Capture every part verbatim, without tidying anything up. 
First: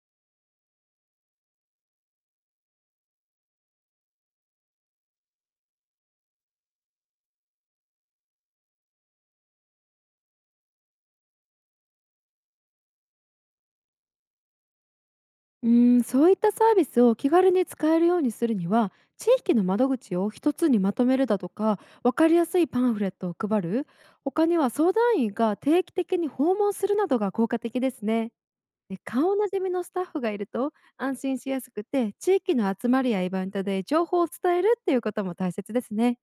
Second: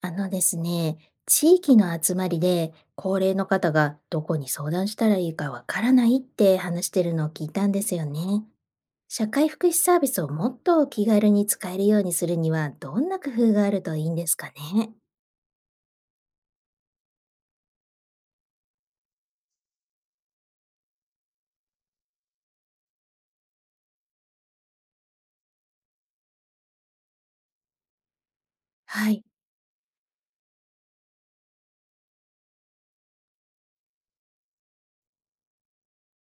あのですね、地域の集まりで高齢の方がどこに相談したらいいかわからないって話してるのを聞いたんですよね。社会福祉サービスをもっと気軽に使えるようにするにはどんな工夫があるといいんですかね？うーん、そういったサービスを気軽に使えるようにするには、地域の窓口を一つにまとめるだとか、分かりやすいパンフレットを配る、他には相談員が定期的に訪問するなどが効果的ですね。で、はい。顔なじみのスタッフがいると安心しやすくて、地域の集まりやイベントで情報を伝えるっていうことも大切ですね。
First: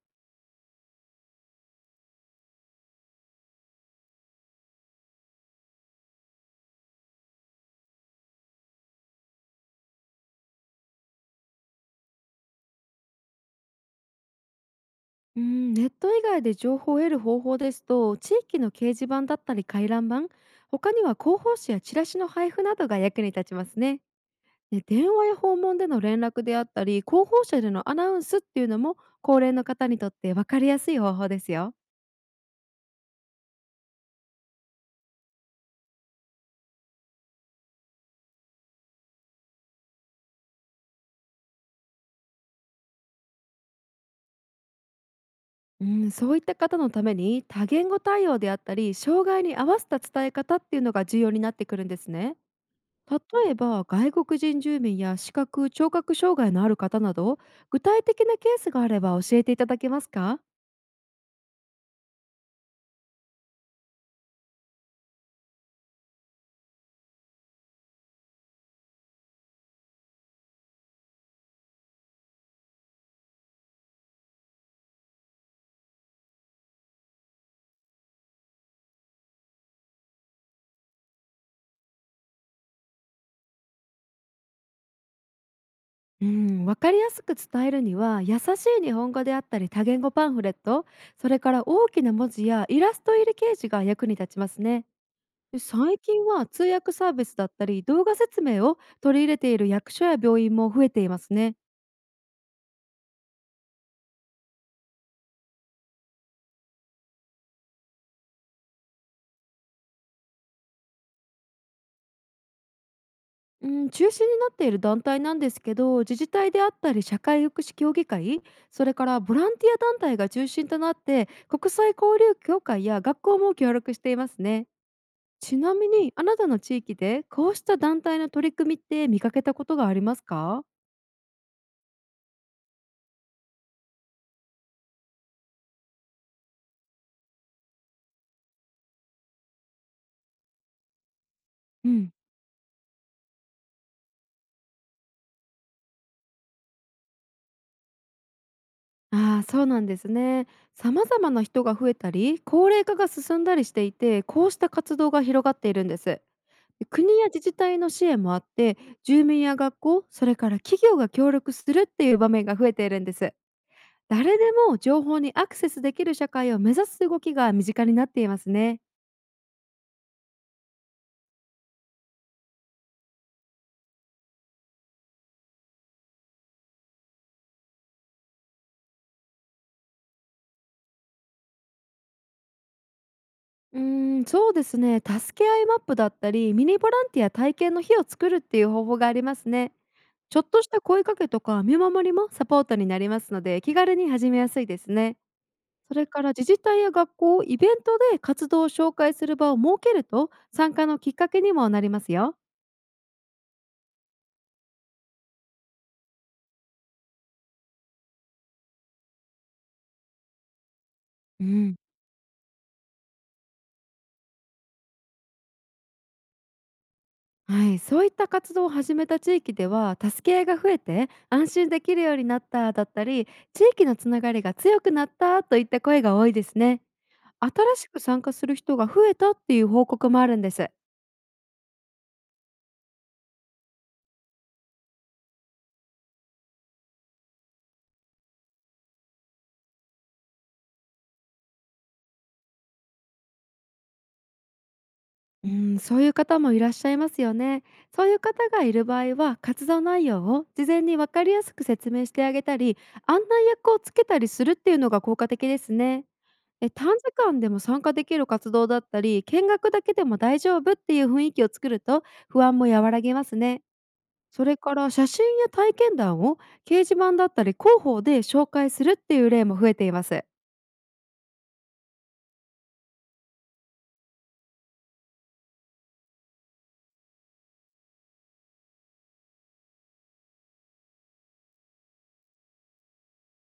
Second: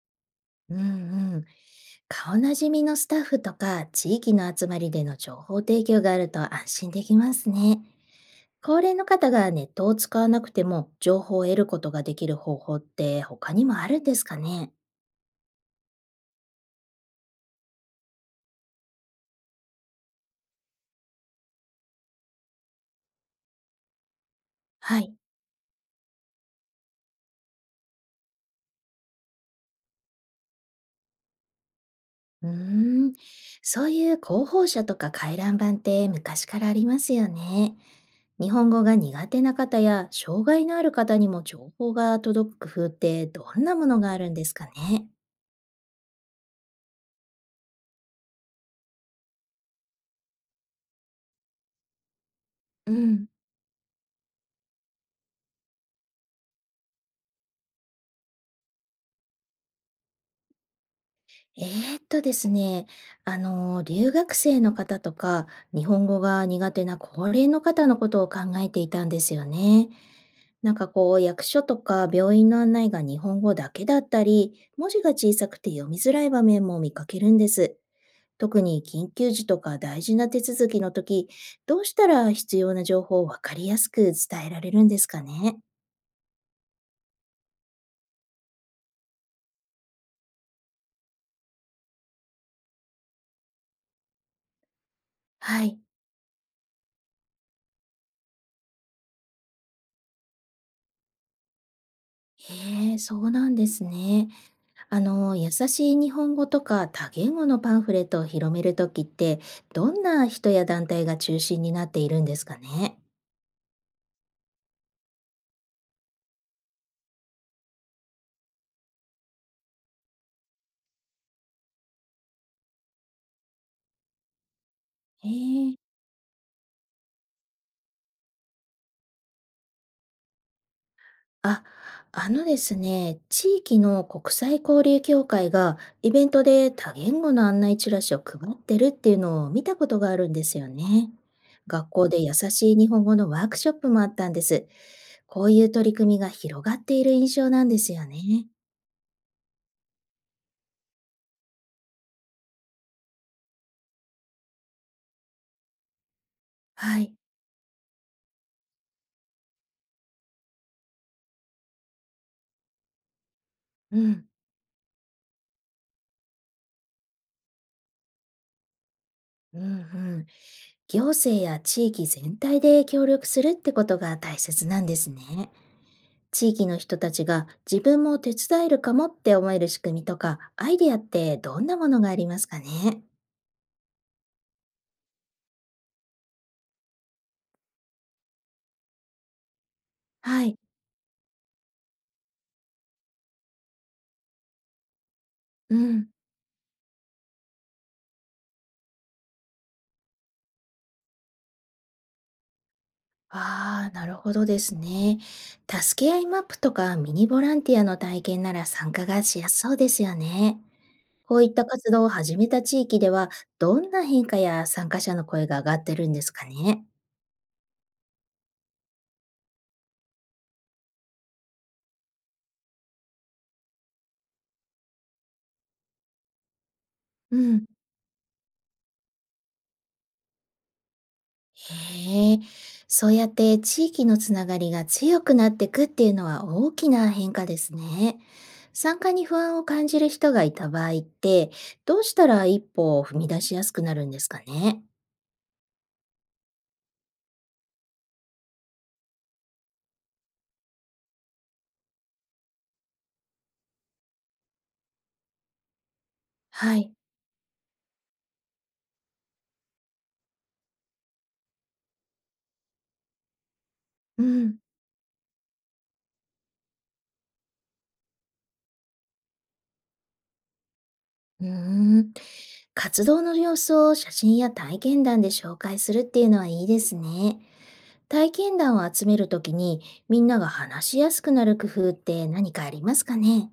うんうん。顔なじみのスタッフとか地域の集まりでの情報提供があると安心できますね。高齢の方がネットを使わなくても情報を得ることができる方法って他にもあるんですかね？うんネット以外で情報を得る方法ですと、地域の掲示板だったり回覧板、他には広報誌やチラシの配布などが役に立ちますね。で、は電い。話や訪問での連絡であったり、広報車でのアナウンスっていうのも高齢の方にとって分かりやすい方法ですよ。うーん、そういう広報車とか回覧板って昔からありますよね。日本語が苦手な方や障害のある方にも情報が届く工夫ってどんなものがあるんですかね？うん、そういった方のために多言語対応であったり、障害に合わせた伝え方っていうのが重要になってくるんですね。うん、例えば外国人住民や視覚聴覚障害のある方など、具体的なケースがあれば教えていただけますか？えーっとですね、あの、留学生の方とか、日本語が苦手な高齢の方のことを考えていたんですよね。なんかこう、役所とか病院の案内が日本語だけだったり、文字が小さくて読みづらい場面も見かけるんです。特に緊急時とか大事な手続きの時、どうしたら必要な情報をわかりやすく伝えられるんですかね？うん、わかりやすく伝えるには、優しい日本語であったり多言語パンフレット、それから大きな文字やイラスト入り掲示が役に立ちますね。で、はい。最近は通訳サービスだったり動画説明を取り入れている役所や病院も増えていますね。へえ、そうなんですね。あの、優しい日本語とか多言語のパンフレットを広めるときって、どんな人や団体が中心になっているんですかね？うん、中心になっている団体なんですけど、自治体であったり社会福祉協議会、それからボランティア団体が中心となって、国際交流協会や学校も協力していますね。へちなえ。みに、あなたの地域でこうした団体の取り組みって見かけたことがありますか？あ、あのですね、地域の国際交流協会がイベントで多言語の案内チラシを配ってるっていうのを見たことがあるんですよね。学う校ん、で優しい日本語のワークショップもあったんです。こういう取り組みが広がっている印象なんですよね。ああー、そうなんですね。様々な人が増えたり、高齢化が進んだりしていて、こうした活動が広がっているんです。で、はい。国や自治体の支援もあって、住民や学校、それから企業が協力するっていう場面が増えているんです。うん。誰でも情報にアクセスできる社会を目指す動きが身近になっていますね。うんうん。行政や地域全体で協力するってことが大切なんですね。地域の人たちが自分も手伝えるかもって思える仕組みとかアイデアってどんなものがありますかね？うーん、そうですね。助け合いマップだったり、ミニボランティア体験の日を作るっていう方法がありますね。ちょはっい。とした声かけとか見守りもサポートになりますので、気軽に始めやすいですね。うそれん。から自治体や学校、イベントで活動を紹介する場を設けると、参加のきっかけにもなりますよ。ああ、なるほどですね。助け合いマップとかミニボランティアの体験なら参加がしやすそうですよね。こうういったん、活動を始めた地域では、どんな変化や参加者の声が上がってるんですかね？はい、そういった活動を始めた地域では、助け合いが増えて安心できるようになっただったり、地域のつながりが強くなったといった声が多いですね。う新ん。しく参加する人が増えたっていう報告もあるんです。へえ、そうやって地域のつながりが強くなっていくっていうのは大きな変化ですね。参加に不安を感じる人がいた場合って、どうしたら一歩を踏み出しやすくなるんですかね？うん、そういう方もいらっしゃいますよね。そういう方がいる場合は、活動内容を事前に分かりやすく説明してあげたり、案内役をつけたりするっていうのが効果的ですね。えはい。短時間でも参加できる活動だったり、見学だけでも大丈夫っていう雰囲気を作ると、不安も和らげますね。うそれん。から、写真や体験談を掲示板だったり広報で紹介するっていう例も増えています。うーん。活動の様子を写真や体験談で紹介するっていうのはいいですね。体験談を集めるときに、みんなが話しやすくなる工夫って何かありますかね？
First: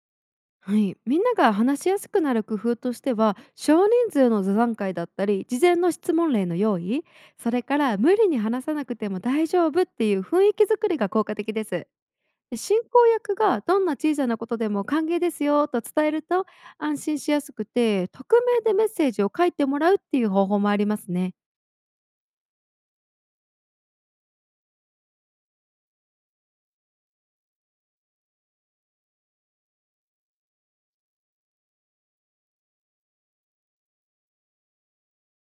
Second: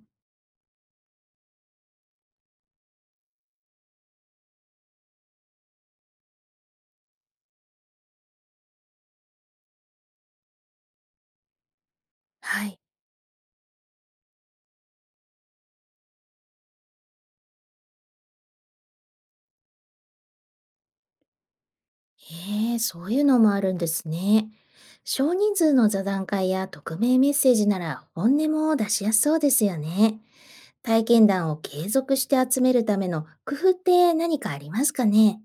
はい、みんなが話しやすくなる工夫としては、少人数の座談会だったり、事前の質問例の用意、それから無理に話さなくても大丈夫っていう雰囲気作りが効果的です。で、はい。進行役がどんな小さなことでも歓迎ですよと伝えると安心しやすくて、匿名でメッセージを書いてもらうっていう方法もありますね。へえ、そういうのもあるんですね。少人数の座談会や匿名メッセージなら本音も出しやすそうですよね。体験談を継続して集めるための工夫って何かありますかね？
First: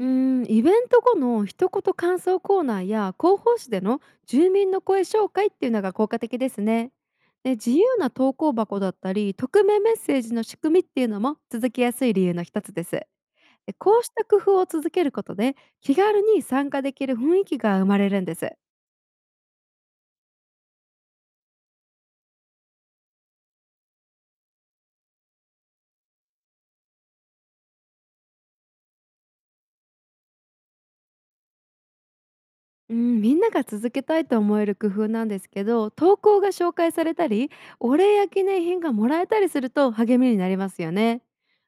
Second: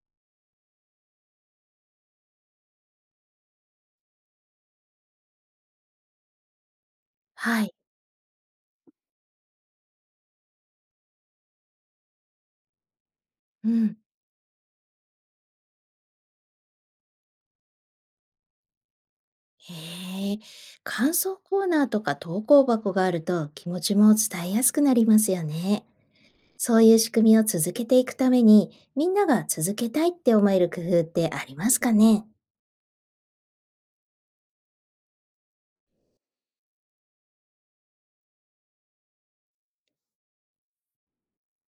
うーん、イベント後の一言感想コーナーや広報誌での住民の声紹介っていうのが効果的ですね。で、は自い。由な投稿箱だったり匿名メッセージの仕組みっていうのも続きやすい理由の一つです。で、うん。こうした工夫を続けることで、気軽に参加できる雰囲気が生まれるんです。へえ、感想コーナーとか投稿箱があると気持ちも伝えやすくなりますよね。そういう仕組みを続けていくために、みんなが続けたいって思える工夫ってありますかね？うん、みんなが続けたいと思える工夫なんですけど、投稿が紹介されたり、お礼や記念品がもらえたりすると励みになりますよね。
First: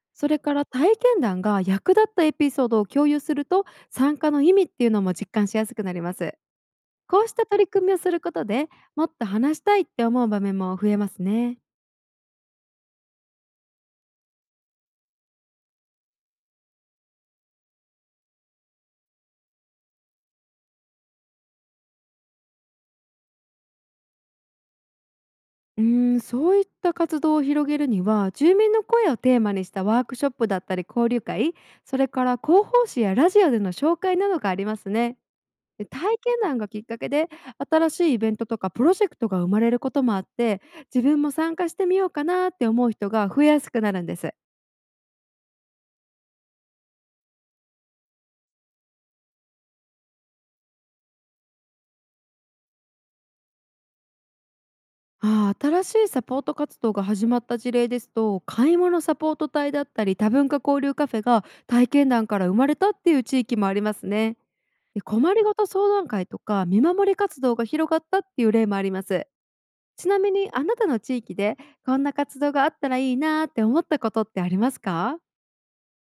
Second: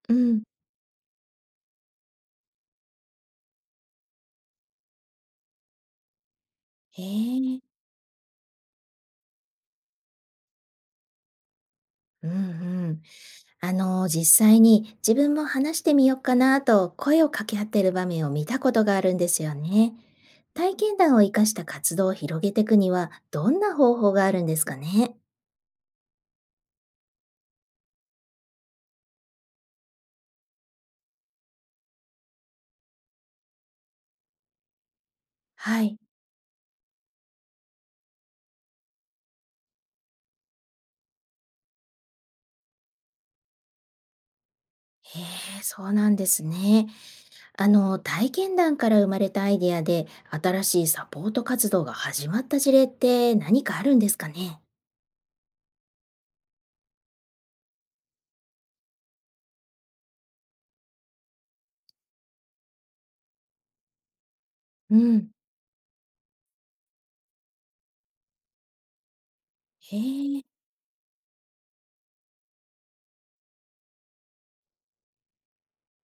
うそれん。から、体験談が役立ったエピソードを共有すると、参加の意味っていうのも実感しやすくなります。へこうしたえ。取り組みをすることで、もっと話したいって思う場面も増えますね。うんうん。あの、実際に自分も話してみようかなと声を掛け合ってる場面を見たことがあるんですよね。体験談を生かした活動を広げていくには、どんな方法があるんですかね？うーんそういった活動を広げるには、住民の声をテーマにしたワークショップだったり交流会、それから広報誌やラジオでの紹介などがありますね。はで、い。体験談がきっかけで新しいイベントとかプロジェクトが生まれることもあって、自分も参加してみようかなって思う人が増えやすくなるんです。へえ、そうなんですね。あの、体験談から生まれたアイデアで新しいサポート活動が始まった事例って何かあるんですかね？ああ、新しいサポート活動が始まった事例ですと、買い物サポート隊だったり多文化交流カフェが体験談から生まれたっていう地域もありますね。うで、ん。困りごと相談会とか見守り活動が広がったっていう例もあります。へちなみえ。に、あなたの地域でこんな活動があったらいいなーって思ったことってありますか？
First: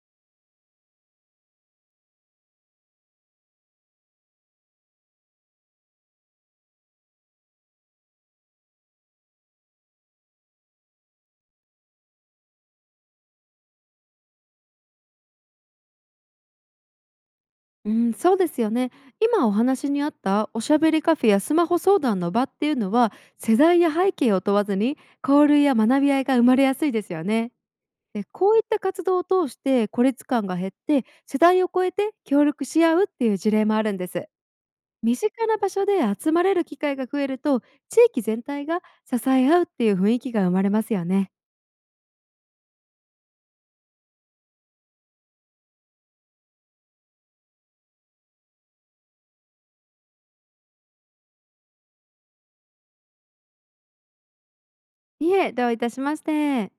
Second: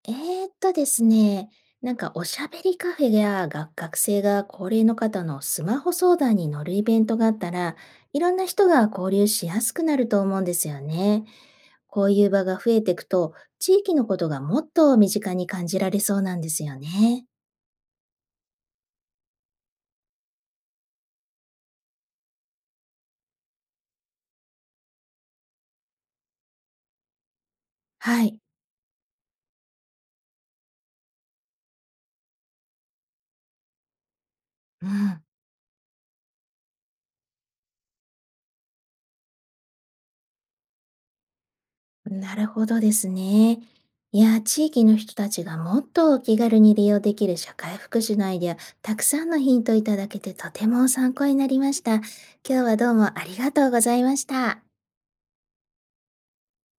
えーっとですね、なんかおしゃべりカフェやが学生が高齢の方のスマホ相談に乗るイベントがあったら、いろんな人が交流しやすくなると思うんですよね。こういう場が増えていくと、地域のことがもっと身近に感じられそうなんですよね。うん、そうですよね。今お話にあったおしゃべりカフェやスマホ相談の場っていうのは、世代や背景を問わずに交流や学び合いが生まれやすいですよね。はで、い。こういった活動を通して孤立感が減って、世代を超えて協力し合うっていう事例もあるんです。う身ん。近な場所で集まれる機会が増えると、地域全体が支え合うっていう雰囲気が生まれますよね。なるほどですね。いや、地域の人たちがもっとお気軽に利用できる社会福祉のアイデア、たくさんのヒントいただけて、とても参考になりました。今日はどうもありがとうございました。いえ、どういたしまして。